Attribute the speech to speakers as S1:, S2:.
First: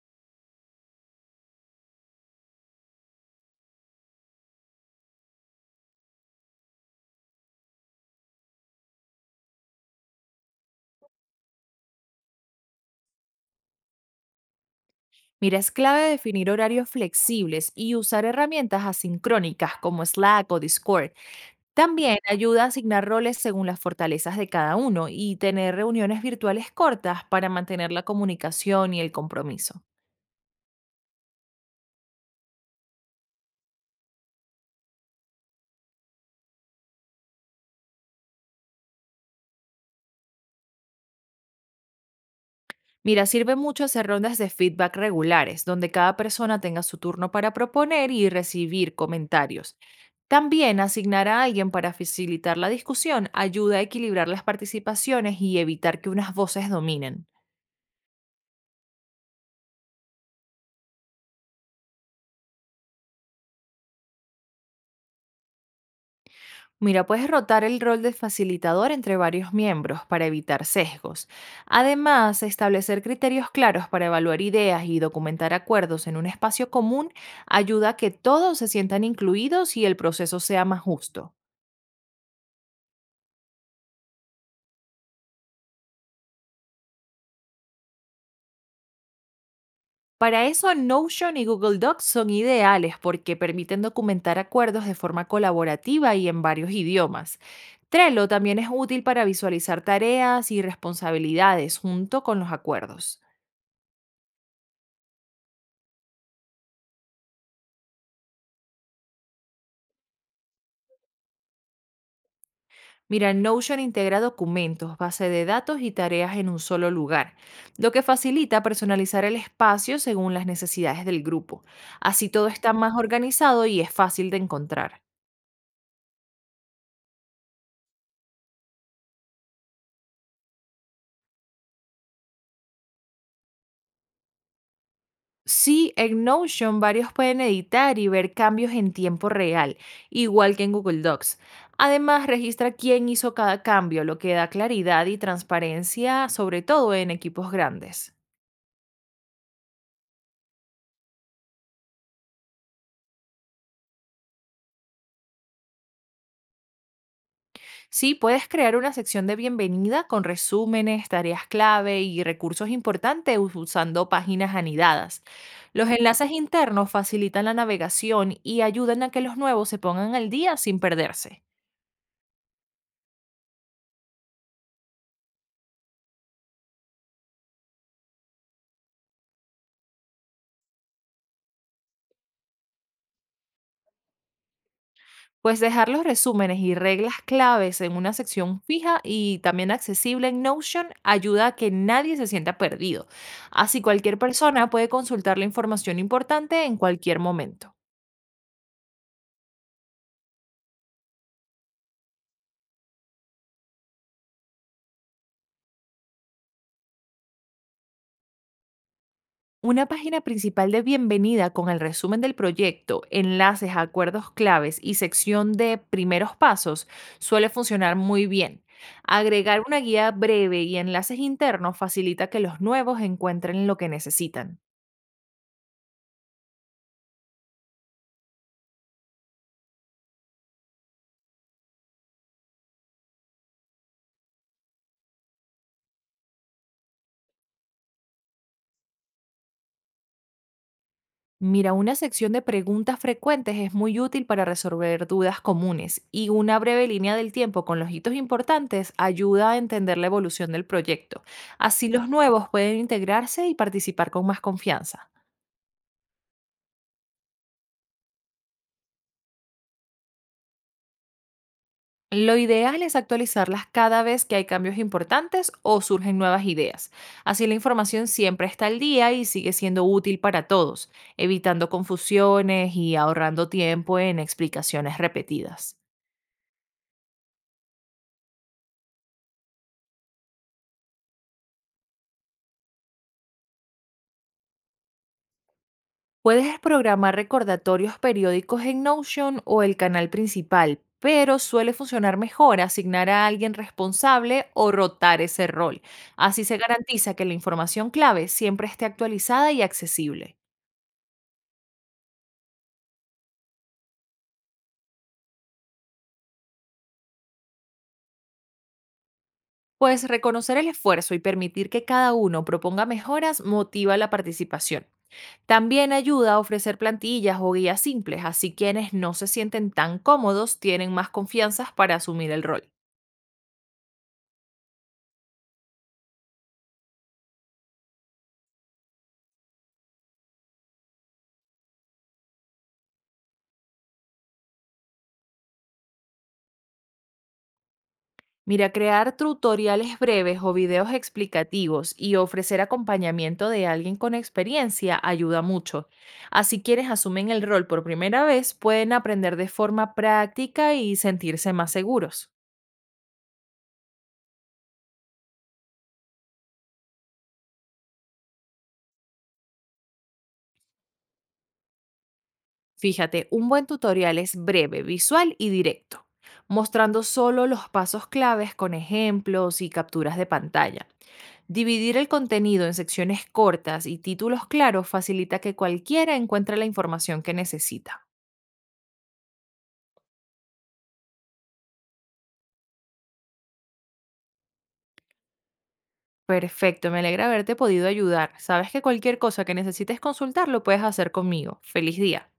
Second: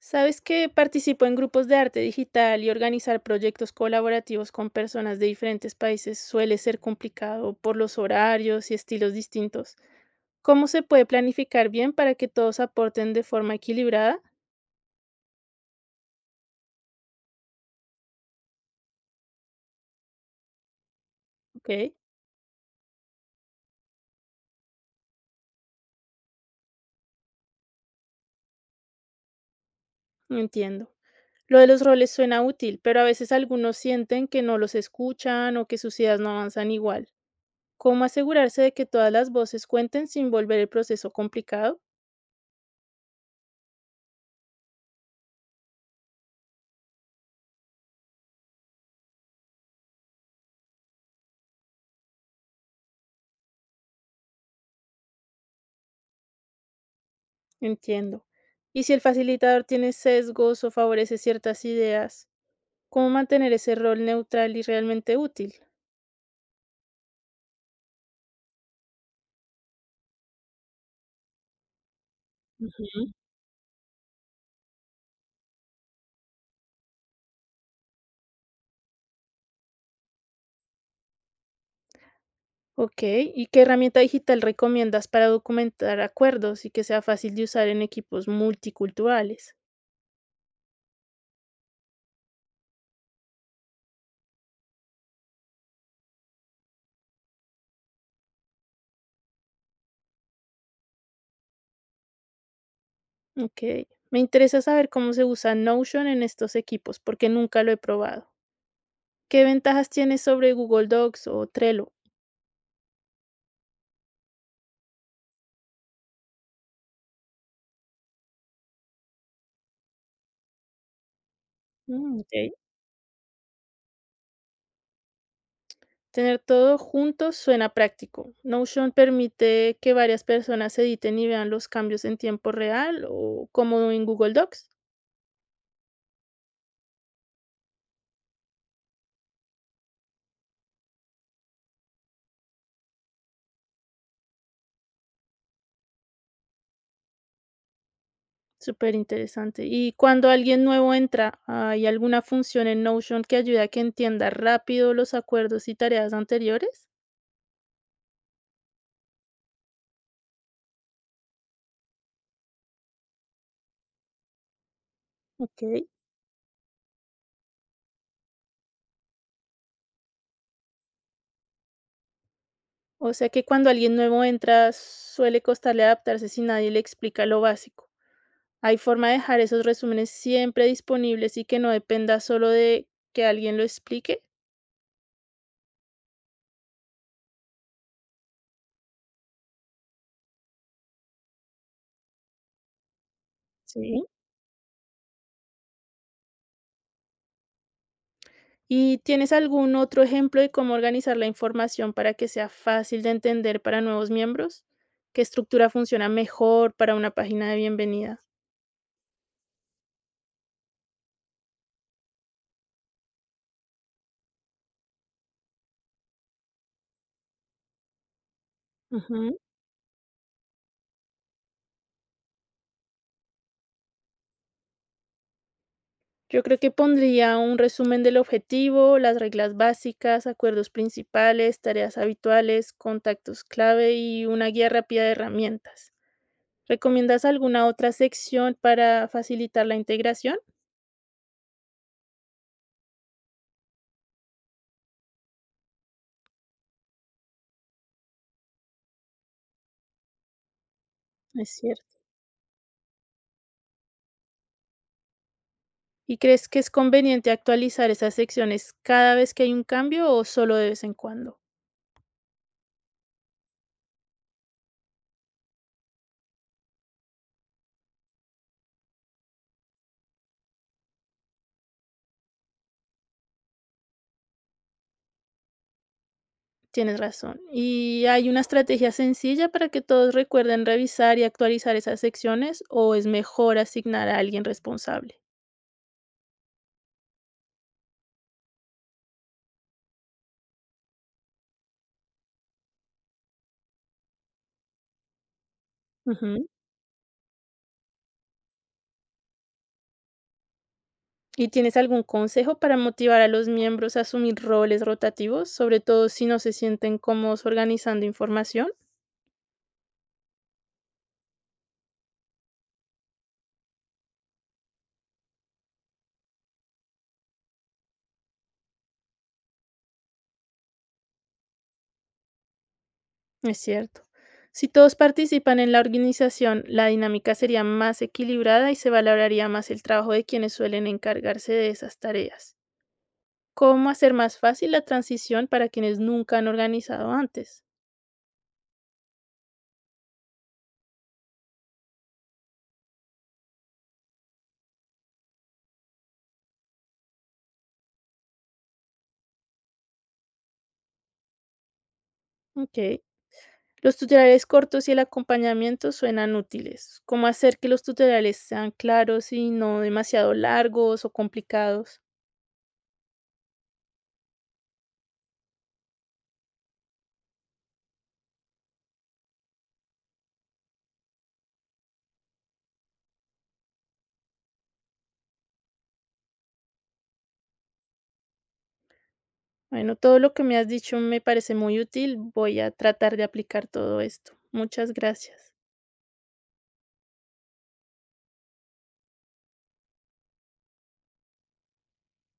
S1: Sabes que participo en grupos de arte digital y organizar proyectos colaborativos con personas de diferentes países suele ser complicado por los horarios y estilos distintos. ¿Cómo se puede planificar bien para que todos aporten de forma equilibrada?
S2: Mira, es clave definir horarios flexibles y usar herramientas asincrónicas como Slack o Discord.
S1: Ok,
S2: También ayuda a asignar roles según las fortalezas de cada uno y tener reuniones virtuales cortas para mantener la comunicación y el compromiso.
S1: entiendo. Lo de los roles suena útil, pero a veces algunos sienten que no los escuchan o que sus ideas no avanzan igual. ¿Cómo asegurarse de que todas las voces cuenten sin volver el proceso complicado?
S2: Mira, sirve mucho hacer rondas de feedback regulares, donde cada persona tenga su turno para proponer y recibir comentarios. También asignar a alguien para facilitar la discusión ayuda a equilibrar las participaciones y evitar que unas voces dominen.
S1: Entiendo. Y si el facilitador tiene sesgos o favorece ciertas ideas, ¿cómo mantener ese rol neutral y realmente útil?
S2: Mira, puedes rotar el rol de facilitador entre varios miembros para evitar sesgos. Además, establecer
S1: Ujú.
S2: criterios claros para evaluar ideas y documentar acuerdos en un espacio común ayuda a que todos se sientan incluidos y el proceso sea más justo.
S1: Ok, ¿y qué herramienta digital recomiendas para documentar acuerdos y que sea fácil de usar en equipos multiculturales?
S2: Para eso, Notion y Google Docs son ideales porque permiten documentar acuerdos de forma colaborativa y en varios idiomas. Trello también es útil para visualizar tareas y responsabilidades junto con los acuerdos.
S1: Ok, me interesa saber cómo se usa Notion en estos equipos porque nunca lo he probado. ¿Qué ventajas tiene sobre Google Docs o Trello?
S2: Mira, Notion integra documentos, base de datos y tareas en un solo lugar, lo que facilita personalizar el espacio según las necesidades del grupo.
S1: Mm,
S2: Así todo
S1: ok.
S2: está más organizado y es fácil de encontrar.
S1: Tener todo junto suena práctico. Notion permite que varias personas editen y vean los cambios en tiempo real o como en Google Docs.
S2: Sí, en Notion varios pueden editar y ver cambios en tiempo real, igual que en Google Docs. Además, registra quién hizo cada cambio, lo que da claridad y transparencia, sobre todo en equipos grandes.
S1: Súper interesante. Y cuando alguien nuevo entra, ¿hay alguna función en Notion que ayude a que entienda rápido los acuerdos y tareas anteriores?
S2: Sí, puedes crear una sección de bienvenida con resúmenes, tareas clave y recursos importantes usando páginas anidadas.
S1: Ok.
S2: Los enlaces internos facilitan la navegación y ayudan a que los nuevos se pongan al día sin perderse.
S1: O sea que cuando alguien nuevo entra, suele costarle adaptarse si nadie le explica lo básico. Hay forma de dejar esos resúmenes siempre disponibles y que no dependa solo de que alguien lo explique.
S2: Pues dejar los resúmenes y reglas claves en una sección fija y también accesible en Notion ayuda a que nadie se sienta perdido. Así
S1: Sí.
S2: cualquier persona puede consultar la información importante en cualquier momento.
S1: ¿Y tienes algún otro ejemplo de cómo organizar la información para que sea fácil de entender para nuevos miembros? ¿Qué estructura funciona mejor para una página de bienvenida?
S2: Una página principal de bienvenida con el resumen del proyecto, enlaces a acuerdos claves y sección de primeros pasos suele funcionar muy bien.
S1: Ujú.
S2: Agregar una guía breve y enlaces internos facilita que los nuevos encuentren lo que necesitan.
S1: Yo creo que pondría un resumen del objetivo, las reglas básicas, acuerdos principales, tareas habituales, contactos clave y una guía rápida de herramientas. ¿Recomiendas alguna otra sección para facilitar la integración?
S2: Mira, una sección de preguntas frecuentes es muy útil para resolver dudas comunes y una breve línea del tiempo con los hitos importantes ayuda a entender la evolución del proyecto.
S1: Es cierto.
S2: Así los nuevos pueden integrarse y participar con más confianza.
S1: ¿Y crees que es conveniente actualizar esas secciones cada vez que hay un cambio o solo de vez en cuando?
S2: Lo ideal es actualizarlas cada vez que hay cambios importantes o surgen nuevas ideas. Así la información siempre está al día y sigue siendo útil para todos, evitando confusiones y ahorrando tiempo en explicaciones repetidas.
S1: Tienes razón. ¿Y hay una estrategia sencilla para que todos recuerden revisar y actualizar esas secciones o es mejor asignar a alguien responsable?
S2: Puedes programar recordatorios periódicos en Notion o el canal principal, pero suele funcionar mejor asignar a alguien responsable o rotar ese rol. Así
S1: Ujú.
S2: se garantiza que la información clave siempre esté actualizada y accesible.
S1: ¿Y tienes algún consejo para motivar a los miembros a asumir roles rotativos, sobre todo si no se sienten cómodos organizando información?
S2: Pues reconocer el esfuerzo y permitir que cada uno proponga mejoras motiva la participación. También ayuda a ofrecer plantillas o guías simples, así quienes no se sienten tan cómodos tienen más confianza para asumir el rol.
S1: Es cierto. Si todos participan en la organización, la dinámica sería más equilibrada y se valoraría más el trabajo de quienes suelen encargarse de esas tareas. ¿Cómo hacer más fácil la transición para quienes nunca han organizado antes?
S2: Mira, crear tutoriales breves o videos explicativos y ofrecer acompañamiento de alguien con experiencia ayuda mucho. Así quienes asumen el rol por primera vez pueden aprender de forma práctica y sentirse más seguros.
S1: Ok. Los tutoriales cortos y el acompañamiento suenan útiles. ¿Cómo hacer que los tutoriales sean claros y no demasiado largos o complicados?
S2: Fíjate, un buen tutorial es breve, visual y directo, mostrando solo los pasos claves con ejemplos y capturas de pantalla. Dividir el contenido en secciones cortas y títulos claros facilita que cualquiera encuentre la información que necesita.
S1: Bueno, todo lo que me has dicho me parece muy útil. Voy a tratar de aplicar todo esto. Muchas gracias.
S2: Perfecto, me alegra haberte podido ayudar. Sabes que cualquier cosa que necesites consultar lo puedes hacer conmigo. Feliz día.